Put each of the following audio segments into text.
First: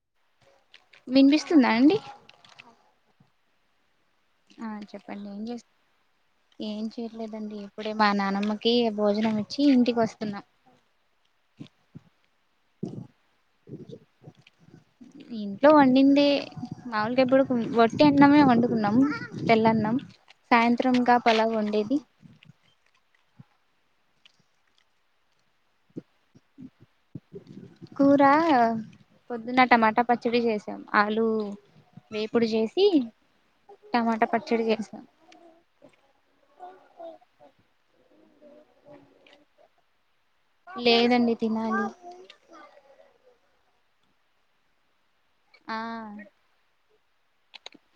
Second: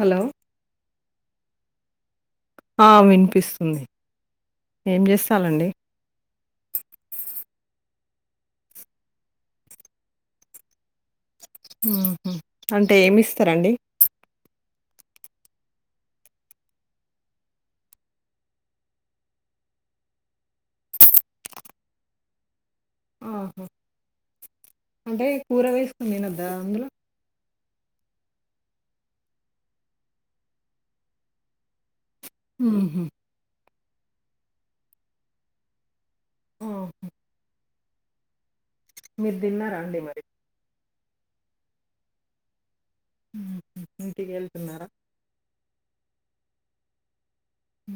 Hello వినిపిస్తుందా అండి. ఆ వినిపిస్తుంది ఆ చెప్పండి ఏం చేస్తు ఏం చేయట్లేదండి ఇప్పుడు డే మా నానమ్మకి భోజనం ఇచ్చి ఇంటికి వస్తున్నాం హ్మ్ హు అంటే ఏమి ఇస్తారండి ఇంట్లో వండింది మాములుగా ఇప్పుడు వట్టి అన్నమే వండుకున్నాము తెల్లన్నం సాయంత్రంగా పలావ్ వండేది [inaudible] ఆహా అంటే కూర వేసుకుంది తినద్దా అందులో కూర పొద్దున్న టమాటా పచ్చడి చేసాం ఆలు వేపుడు చేసి ఊహు. టమాటా పచ్చడి చేస ఆహ మీరు తిన్నారా అండి మరి లేదండి తినాలి హ్మ్ హు ఇంటికి వెళ్తున్నారా ఆ ఊ.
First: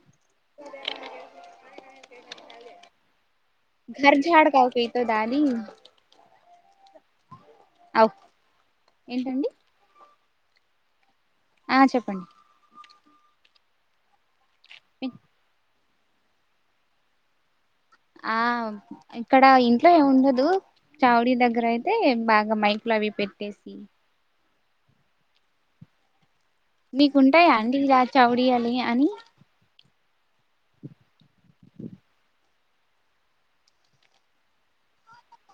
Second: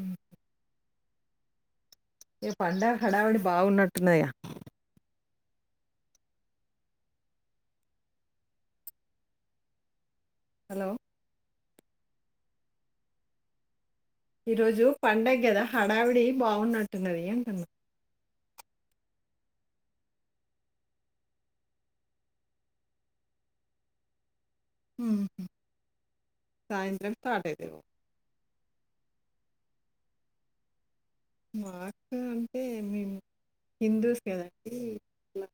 ఏ పండగ హడావిడి [inaudible] బాగున్నట్టున్నదిగా గర్ఝాడ కావుకితో దానీ అవు ఏంటండి హలో ఆ చెప్పండి ఈ రోజు పండగ గద హడావిడి బావున్నట్టున్నది అంటున్నా ఆ ఇక్కడ ఇంట్లో ఏముండదు చావుడీ దగ్గర అయితే బాగా మైక్లు అవి పెట్టేసి ఉమ్ హు మీకుంటాయా అండి ఇలా చౌడియాలి అని మాకు అంటే మేము హిందూస్ కదండి ఇలా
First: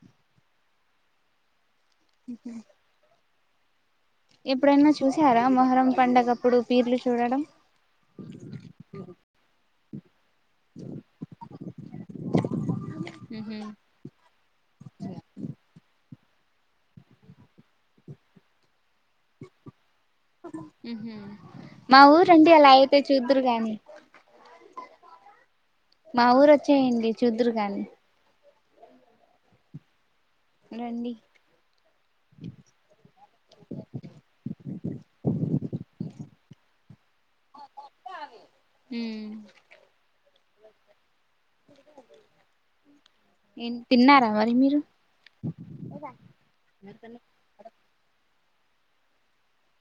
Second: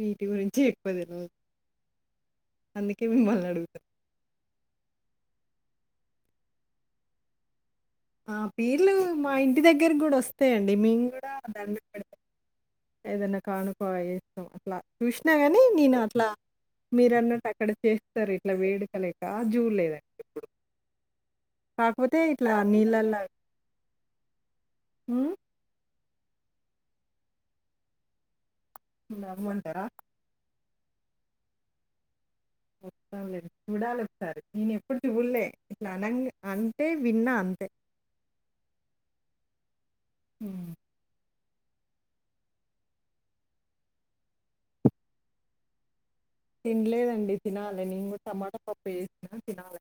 వీటి గురించి ఎక్కువ తెల్వదు అందుకే మిమ్మల్ని అడుగుతున్న ఎప్పుడైనా చూసారా మొహర్రం పండగప్పుడు పీర్లు చూడడం ఆ పీర్లు మా ఇంటి దగ్గరకి కూడా వస్తాయండి మేము కూడా దండపెడతాం ఏదైనా ఉహు కానుకో ఇస్తాం అట్లా చూసినా గాని నేను అట్లా మీరు అన్నట్టు అక్కడ చేస్తారు ఇట్లా వేడుక లేక అది జూడలేదండి హ్మ్మ్ హు మా కాకపోతే ఇట్లా ఊరండి అలా అయితే చూద్దురు గాని మ్ మా ఊరు వచ్చేయండి చూద్దురు కానీ ఆ రమ్మంటార రండి వస్తాంలేండి. చూడాలొకసారి. నేనెప్పుడు విన్న అంతే ఉమ్ ఉమ్ ఏం తిన్నారా మరి మీరు తినలేదండి తినాలి నేను కూడా టమాటా పప్పు చేసినా తినాలి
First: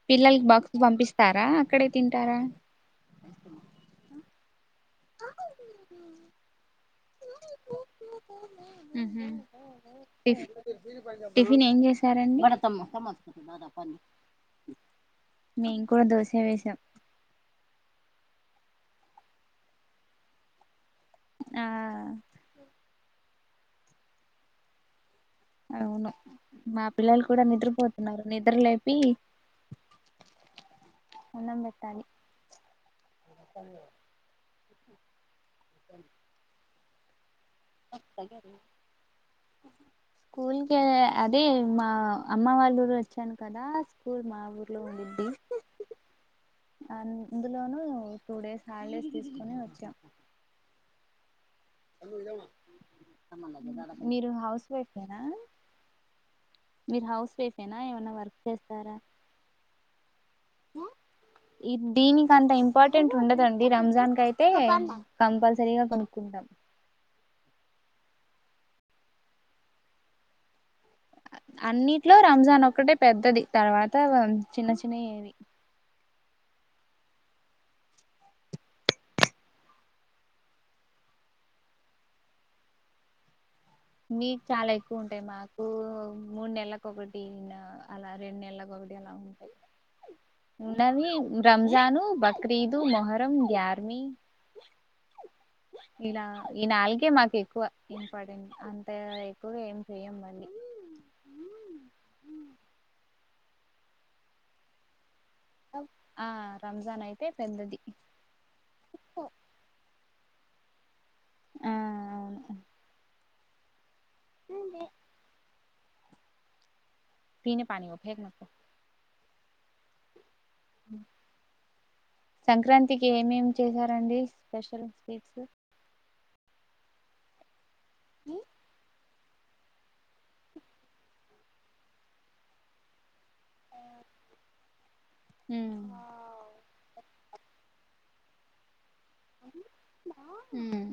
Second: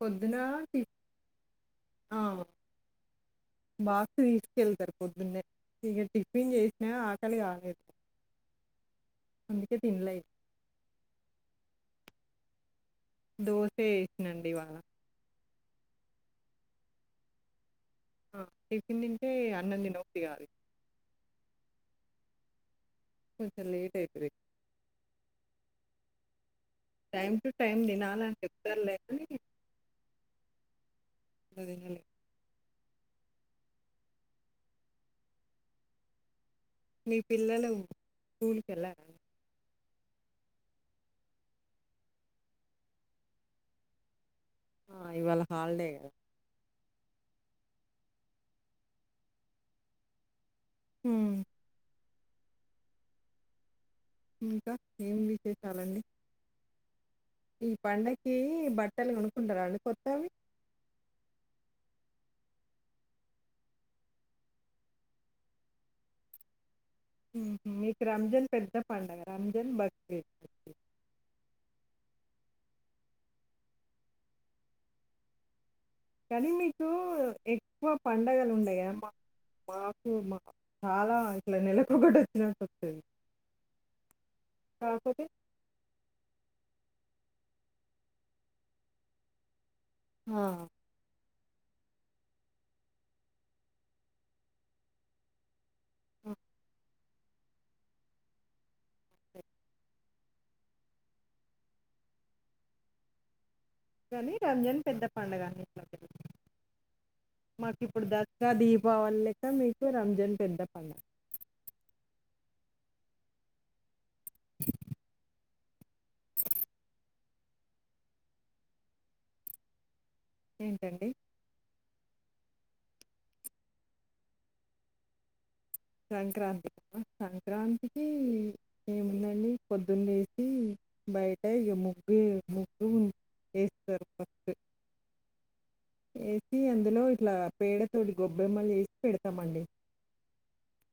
పొద్దున పిల్లలకి బాక్స్ టి పంపిస్తారా అక్కడే ఆ! తింటారా బాక్స్ తీసు పొద్దున్నే ఇక టిఫిన్ చేసినా ఆకలి కాలేదు హ్మ్ హు టిఫ్ టిఫిన్ ఏం చేశారండి మాచకుందదా దోసే పన్న ఏసినండి ఇవాళ. మేం కూడా దోసే వేసాం ఆ! టిఫిన్ తింటే అన్నం తిన బుద్ది కాదు ఆ కొంచెం లేట్ అయితది అవును మా పిల్లలు టైమ్ కూడా టు టైమ్ నిద్రపోతున్నారు తినాలని నిద్ర లేపి చెప్తారులే కానీ అన్నం అట్లా తినలే. బెట్టాలి అ [unintelligible] మీ పిల్లలు స్కూల్కి వెళ్ళార స్కూల్ క అదే మా అమ్మ వాళ్ళు ఊరు వచ్చాను కదా స్కూల్ మా ఊర్లో ఆ ఉండిద్ది ఇవాళ హాలిడే కదా అందులోను టూ డేస్ హాలిడేస్ తీసుకుని వచ్చాం హ మీరు హౌస్ ఇంకా ఏం వైఫేనా విశేషాలండి? మీరు హౌస్ ఈ వైఫేనా ఏమన్నా పండకి వర్క్ చేస్తారా బట్టలు కొనుకుంటారా అండి కొత్తవి దీనికి అంత ఇంపార్టెంట్ ఉండదండి రంజాన్ కయితే కంపల్సరీగా కొనుక్కుంటాం మీకు రంజాన్ పెద్ద పండగ రంజాన్ బక్రీద్ అన్నిట్లో రంజాన్ ఒక్కటే పెద్దది తర్వాత చిన్న చిన్నయే అవి కానీ మీకు ఎక్కువ పండుగలు ఉండయి కద మాకు మాకు మా చాలా ఇట్లా నెలకొక్కటి వచ్చినటు వత్తది మీకు చాలా ఎక్కువ ఉంటాయి మాకు మూడు నెలలకు ఒకటి టీన్ అలా రెండు నెలలకు ఒకటి అలా ఉంటాయి ఆ! ఉన్నవి రంజాను బక్రీదు మొహరం గ్యర్మీ ఇలా ఈ నాలుగే మాకు ఎక్కువ ఇంపార్టెంట్ అంతే ఎక్కువగా ఏం చెయం మళ్ళీ కానీ రంజాన్ పెద్ద పండుగ ఇట్లా ఆ రంజాన్ అయితే పెద్దది మాకు ఇప్పుడు దసరా దీపావళి లెక్క మీకు రంజాన్ పెద్ద పండగ ఆ అవును అ పీనే పాని ఫేక్ నకొ ఏంటండి సంక్రాంతికి ఏమేమి చేశారండి స్పెషల్ స్వీట్స్ సంక్రాంతిక సంక్రాంతికి ఏేమున్నా పొద్దున్న లేసి బయట ఇక ముగ్గు ముగ్గు వేస్తారు ఫస్ట్ ఉమ్ వేసి అందులో ఇట్లా పేడ తోటి గొబ్బెమ్మలు చేసి పెడతమండి ఉమ్.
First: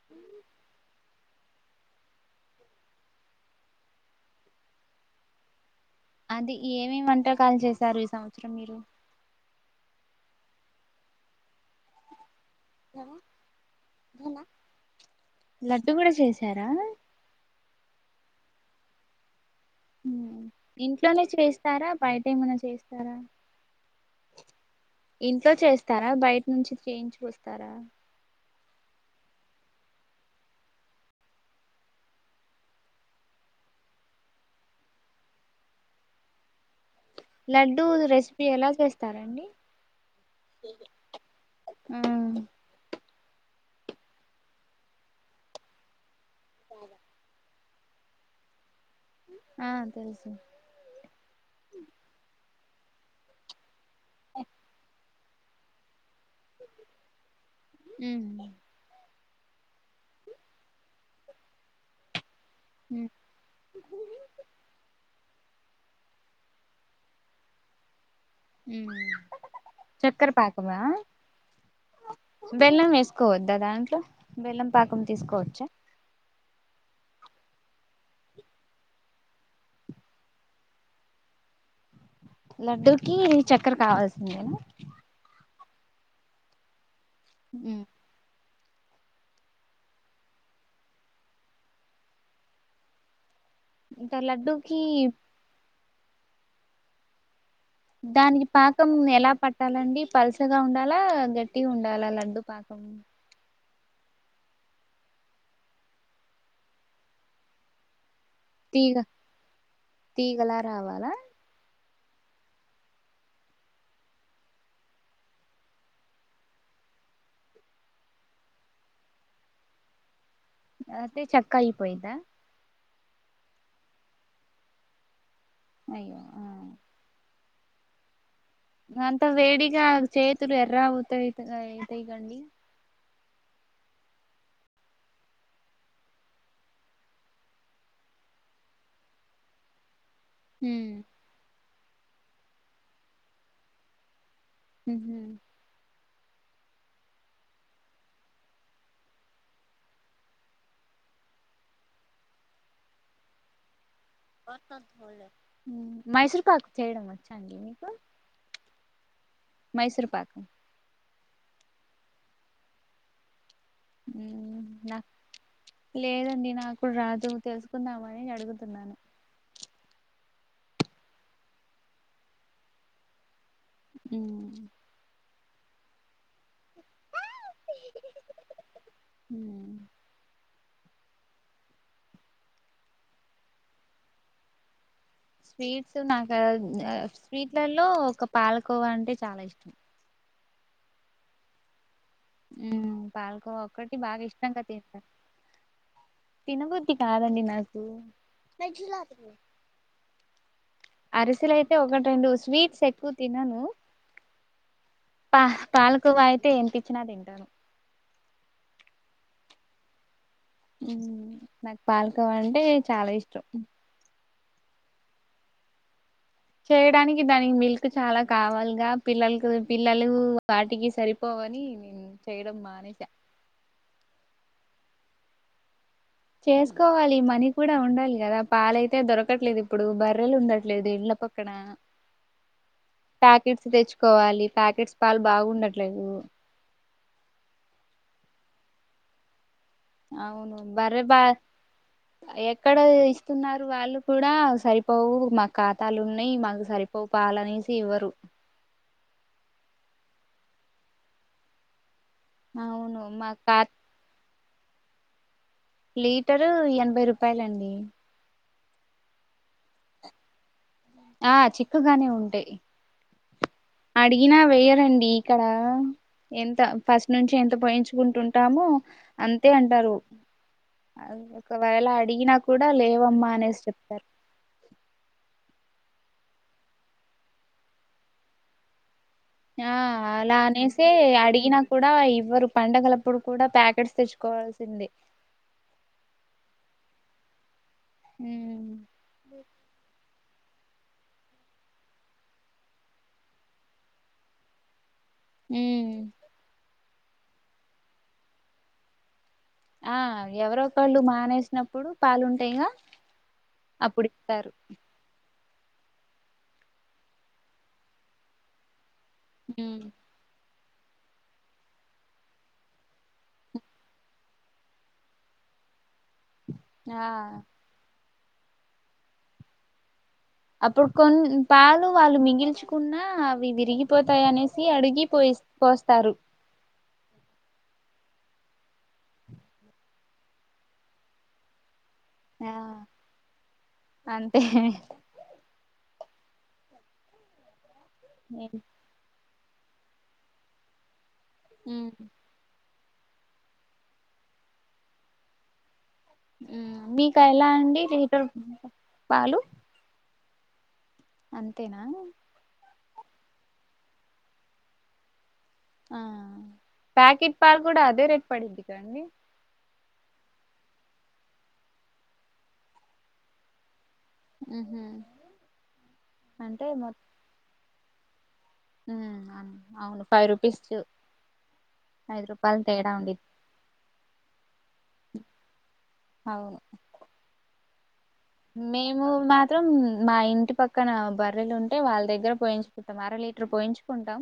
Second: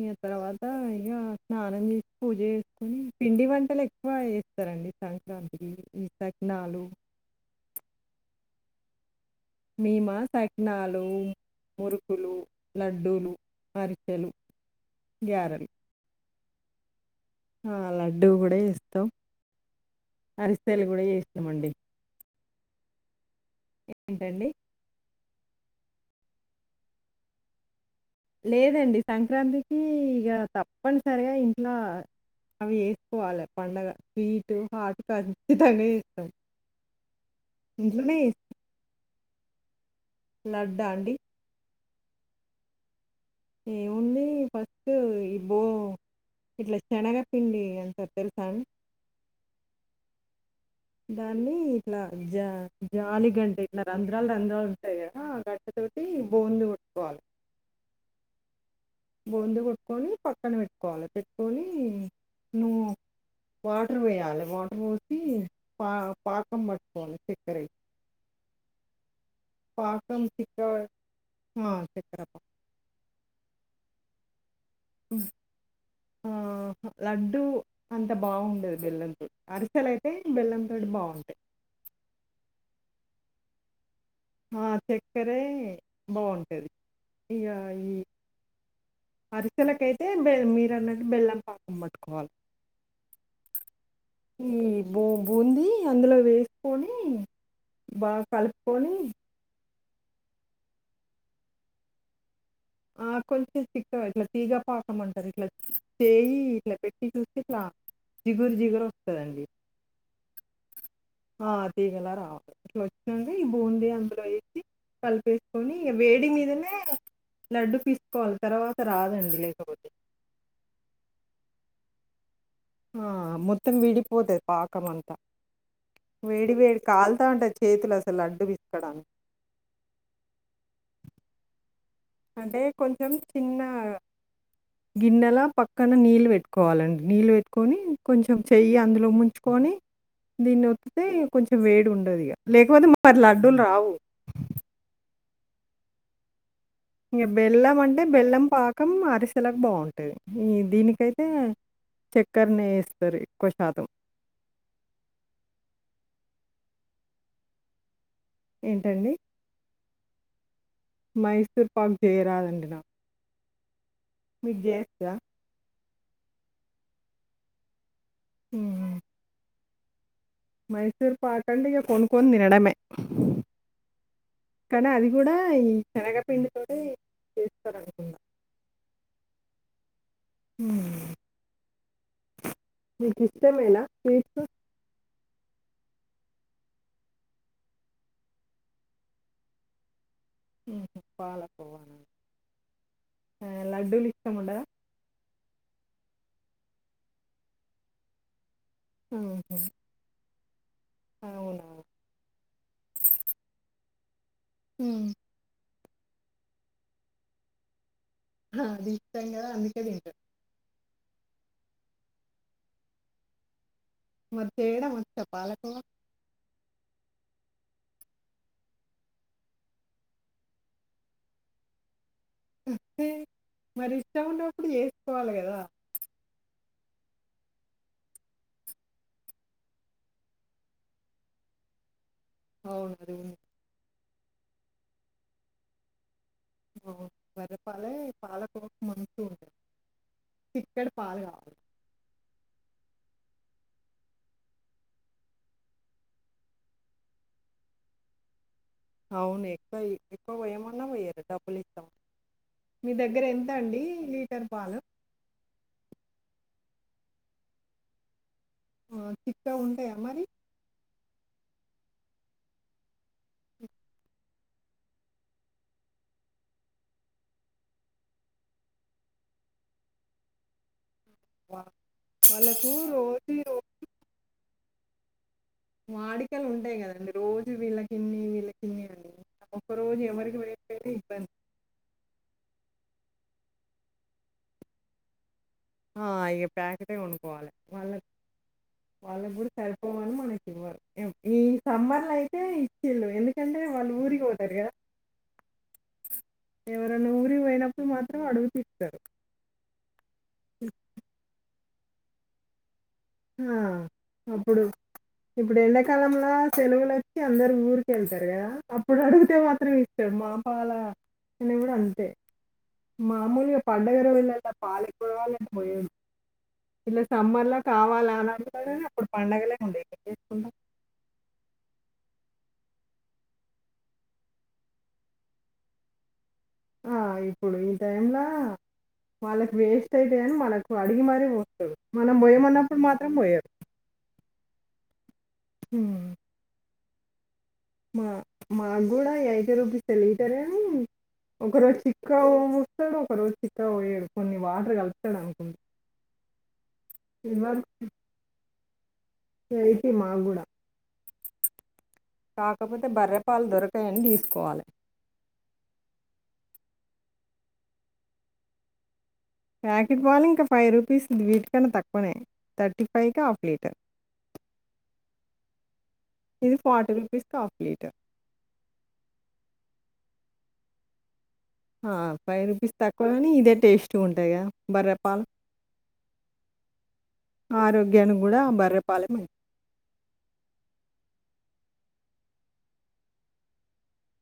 ఇక తర్వాత ఇక స్నానం చేసి పూజ చేసుకొని పిండి వంటలు ఎక్కువ చేేస్తారండి సంక్రాంతికి ఈ అది సకినాలు ఏమేమి వంటకాలు చేశారు ఈ సంవత్సరం మీరు మేమా సకినాలు మురుకులు లడ్డూలు అరిసెలు గ్యారెలు సార ఆ లడ్డూ కూడా చేస్తాం ఉ అరిసెలు కూడా ఇంట్లోనే చేసినామండి చేస్తారా బయట ఏమైనా చేస్తారా ఏంటండి ఇంట్లో చేస్తారా బయట నుంచి చేయించి కొస్తారా లేదండి సంక్రాంతికి ఇక తప్పనిసరిగా ఇంట్లో అవి వేసుకోవాలి పండగ స్వీటు హాట్ [unintelligible] కంచితనే వస్తాం లడ్డూ రెసిపీ ఎలా చేస్తారండి లడ్డా అండి ఆ ఏముంది ఫస్ట్ ఈ బో ఇట్లా శనగ పిండి తెలుసా అండి ఆ తెలుసు దాన్ని ఇట్లా జా జాలిగంటే ఇట్లా రంధ్రాలు రంధ్రాలు ఉంటాయి ఆ గడ్డ తోటి బోందు కొట్టుకోవాలి. బొందు కొట్టుకొని పక్కన పెట్టుకోవాలి పెట్టుకొని. నువ్వు వాటర్ వేయాలి వాటర్ పోసి. పా, పాకం పట్టుకోవాలే చక్కర వే. ఉ చక్కర చిక్క పాకమా ఆ, చక్కెర పాకం బెల్లం వేసుకోవద్దా దాంట్లో, బెల్లం పాకం తీసుకోవచ్చా? ఆ ఉ హు లడ్డు అంత బాగుండదు, బెల్లంంతో అరిసెలయితే బెల్లంంతోటి బాగుంటాయి. లడ్డూకి చక్కర కావాల్స్ ఆ చక్కరే బాగుంటది, ఇగా ఉమ్ ఈ. అరిసెలకైతే బెల్, మీరన్నట్టు బెల్లం పాకం పట్టుకోవాల. ఇంకా ఈ లడ్డూకి బూ, బూంది అందులో వేసుకొని. బాగా దానికి పాకం కలుపుకొని ఎలా? పట్టాలండి పల్సగా ఉండాలా, గట్టిగా ఉండాలా లడ్డు పాకం. చిక్కగా ఇట్లా తీగ పాకం అంటారు. ఇట్లా చేయి ఇట్లా, పెట్టి చూస్తే ఇట్లా. జిగురు జిగురు తీగ వస్తదండి. తీగలా రావాలా ఆ తీగేలా రావాలి ఇట్లా వచ్చినంటే ఈ బూంది అందులో వేసి. కలిపేసుకొని ఇగా వేడి మీదనే. లడ్డు పిసుకోవాలి తర్వాత రాదండి లేకపోతే. అతే చక్కయిపోయిందా? ఆ మొత్తం విడిపోతది పాకం అంతా అయ్యో ఆ వేడి, వేడి కాలుతా ఉంటది. చేతులసలు లడు [unintelligible] అంత వేడిగా చేతులు ఎర్ర అవుతాయి. [unintelligible] అంటే కొంచెం చిన్నగా [unintelligible] గిన్నెలా పక్కన నీళ్ళు పెట్టుకోవాలండి, నీళ్ళు పెట్టుకొని కొంచెం చెయ్యి అందులో ముంచుకొని. దీన్నోతితే కొంచెం వేడిగుండదిగా, లేకపోతే మారి లడ్డూలు రావు. ఉహు ఇంగ బెల్లం, అంటే బెల్లం పాకం అరిసెలాకి బావుంటది. ఈ దీనికైతే, చక్కర్నే ఎస్తారు ఎక్కువ శాతం. మైసూర్ పాకు చేయడం వచ్చాడి మీకు? ఏంటండి మైసూర్ పాకు మైసూర్ పాక్ చేయరాదండి నా. నాక్ లేదండి, నాకు రాదు తెలుసుకుందామ. ని అడుగుతున్నాను హ్మ్. మైసూర్ పాకంటే ఇగ కొనుక్కొని తినడమే. ఉమ్ కానీ అది కూడా ఈ శనగపిండి. హూ హు మీకు ఇష్టమేనా స్వీట్స్. స్వీట్స్ నాకు [inaudible] స్వీట్లలో, ఒక పాలకోవా అంటే చాలా ఇష్టం. [unintelligible] పాలకోవా నా ఉ పాలకోవా ఒక్కటి బాగా ఇష్టం ఉండదా ఇష్టంగా తింటా. తినబుద్ధి కాదండి నాకు నట్లాత్ర ఆహా. అవునా అరిసెలయితే ఒకటి, రెండు స్వీట్స్ ఎక్కువ తినను. హు పాలకోవ అయితే ఎంత ఇచ్చిన తింటాను. హ దిష్టంగాద అందుకే తింటార్. ఉ నాకు పాలకోవ అంటే చాలా ఇష్టం. మరి చేయడం వచ్చ పాలకోవా చేయడానికి దానికి మిల్క్ చాలా కావాలగా పిల్లలకి పిల్లలు వాటికి సరిపోవని చేయడం తే మానేసా మరి ఇష్టం ఉన్నప్పుడు చేసుకోవాలి కదా చేసుకోవాలి మనీ కూడా ఉండాలి కదా పాలయితే దొరకట్లేదు ఇప్పుడు బర్రెలు ఉండట్లేదు ఇంళ్ల పక్క నా అవును అండి కోవాలి పాకెట్స్ పలు బాగుండట్లేవు ఓ బర్రె పాలే పాల [unintelligible] అవును బర్రె బా ఎక్కడ తీస్ వున్నారు వాళ్ళు కూడా సరిపోవు మాకు ఖాతాలు ఉన్నాయి మాకు సరిపోవు పాలనేసి ఇవ్వరు అవును ఎక్కువ ఎక్కువ పోయమన్నా పోయ్యరు డబ్బులు ఇస్తాం మీ అవును దగ్గర మా ఎంత కా అండి లీటర్ పాలు లీటరు ఎనభై రూపాయలండి ఆ చిక్కా ఉంటాయా మరి ఆ చిక్కుగానే ఉంటాయి అడిగినా వేయరండి ఇక్కడ ఎంత ఫస్ట్ నుంచి ఎంత పోయించుకుంటుంటామో అంతే అంటారు అ వా- ఒకవేళ అడిగినా కూడా వాళ్ళకు లేవమ్మా రోజు అనేసి చెప్పారు వాడికలు ఉంటాయి కదండి రోజు వీళ్ళకిన్ని వీళ్ళకిన్ని అని ఆ ఒక్కరోజు అలా ఎవరికి అనేసి వేయకపోయినా ఇబ్బంది అడిగినా కూడా ఇవ్వరు పండగలప్పుడు కూడా ప్యాకెట్స్ తెచ్చుకోవాల్సింది ఆ ఇగ ప్యాకెటే కొనుక్కోవాలి వాళ్ళ ఉమ్ వాళ్ళప్పుడు చరిపోవాలని మన ఈ సమ్మర్లు అయితే ఇచ్చేళ్ళు ఎందుకంటే వాళ్ళు ఊరికి పోతారు కదా ఉమ్ ఎవరనా ఊరి పోయినప్పుడు మాత్రం అడుగుతీస్తారు ఆ ఎవరో ఒకళ్ళు మానేసినప్పుడు పాలుంటాయిగా ఆ! అప్పుడు ఇస్తారు అప్పుడు ఇప్పుడు ఎండాకాలంలో సెలవులు వచ్చి అందరు ఊరిక వెళ్తారు కదా ఆప్పుడు అడిగితే మాత్రమే ఉమ్, ఇత్తారు మా పాల ఇడ కూడా అంతే మామూలుగా పడగా రోజుల్ల పాల పోవాలని పోయరూ ఆ ఇలా సమ్మర్ లో కావాల అన్ననే అప్పుడు పండగలే ఉండే అప్పుడు కొం పాలు వాళ మిగిల్ చ్చుకున్నా అవి విరిగిపోతాయి అనేసి అడిగి పోయి పోస్తారు, ఆ ఇప్పుడు ఈ టైంలా వాళ్ళకి వేస్ట్ అయితే అని మనళకు అడిగి మారి పోతుంది మనం ఆ బోయమన్నప్పుడు మాత్రం బోయరు అంతే ఉమ్ మా మాకు కూడా యైటి రూపీస్కి లీటర్ అని ఒక రోజు ఉమ్, చిక్కాగా పోస్తాడు ఒక రోజు చిక్కాగ పోయాడు కొన్ని వాటర్ కలుతాడు అనుకుం మీకా ఎలా అండి లీటర్ పాలు యైటి మాకు కూడా అంతేనా కాకపోతే బర్రెపలు దొరకాయని తీసుకోవాలి ఆ ప్యాకెట్ పాల్ కూడా అదే రేట్ పడింది కాదండి ప్యాకెట్ పలు ఇంకా ఫైవ్ రూపీస్ వీటికన్నా తక్కువనే థర్టీ ఫైకే హాఫ్ లీటర్ ఉహుం. ఇది అంటే ఫార్టీ రుపీస్ [unintelligible] ఉమ్ ఆ అవును ఫైవ్ రూపీస్ ఆ ఐదు ఫైవ్ రూపాయలు రూపీస్ తేడా తక్కువ ఉండిద్ది కానీ ఇదే టేస్ట్ ఉంటాయి కద బర్రె పాలు అవును గూడా మేము బర్రెపాలే మంచిది. మాత్రం మా ఇంటి పక్కన బర్రెలు ఉం అంటే వాళ్ళ దగ్గర పోయించుకుంటాం అర లీటర్ పోయించుకుంటాం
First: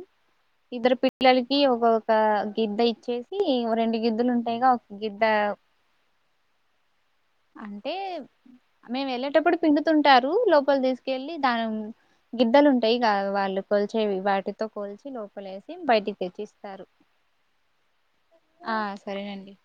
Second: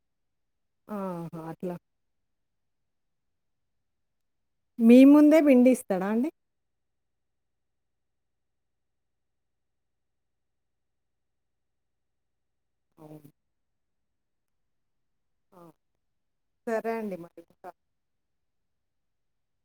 ఇద్దరు ఆహా! పిల్లలకి అట్లా. ఒక ఒక గిద్ద ఇచ్చేసి రెండు గిద్దలు ఉం టైగ ఒక మీ గిద్దా ముందే పిండిస్తాడా అండి? అంటే మేము వెళ్ళేటప్పుడు పిండుతుంటారు లోపలి తీసుకెళ్ళి దానిమ్ గిద్దలు ఉంటాయిగా అవును. వాళ్ళు కోల్చేవి వాటితో కోల్చ లోపలే ఆ! వేసి బయటికి తెచ్చిస్తారు సరే అండి మరి ఉంటా. ఆ సరేనండి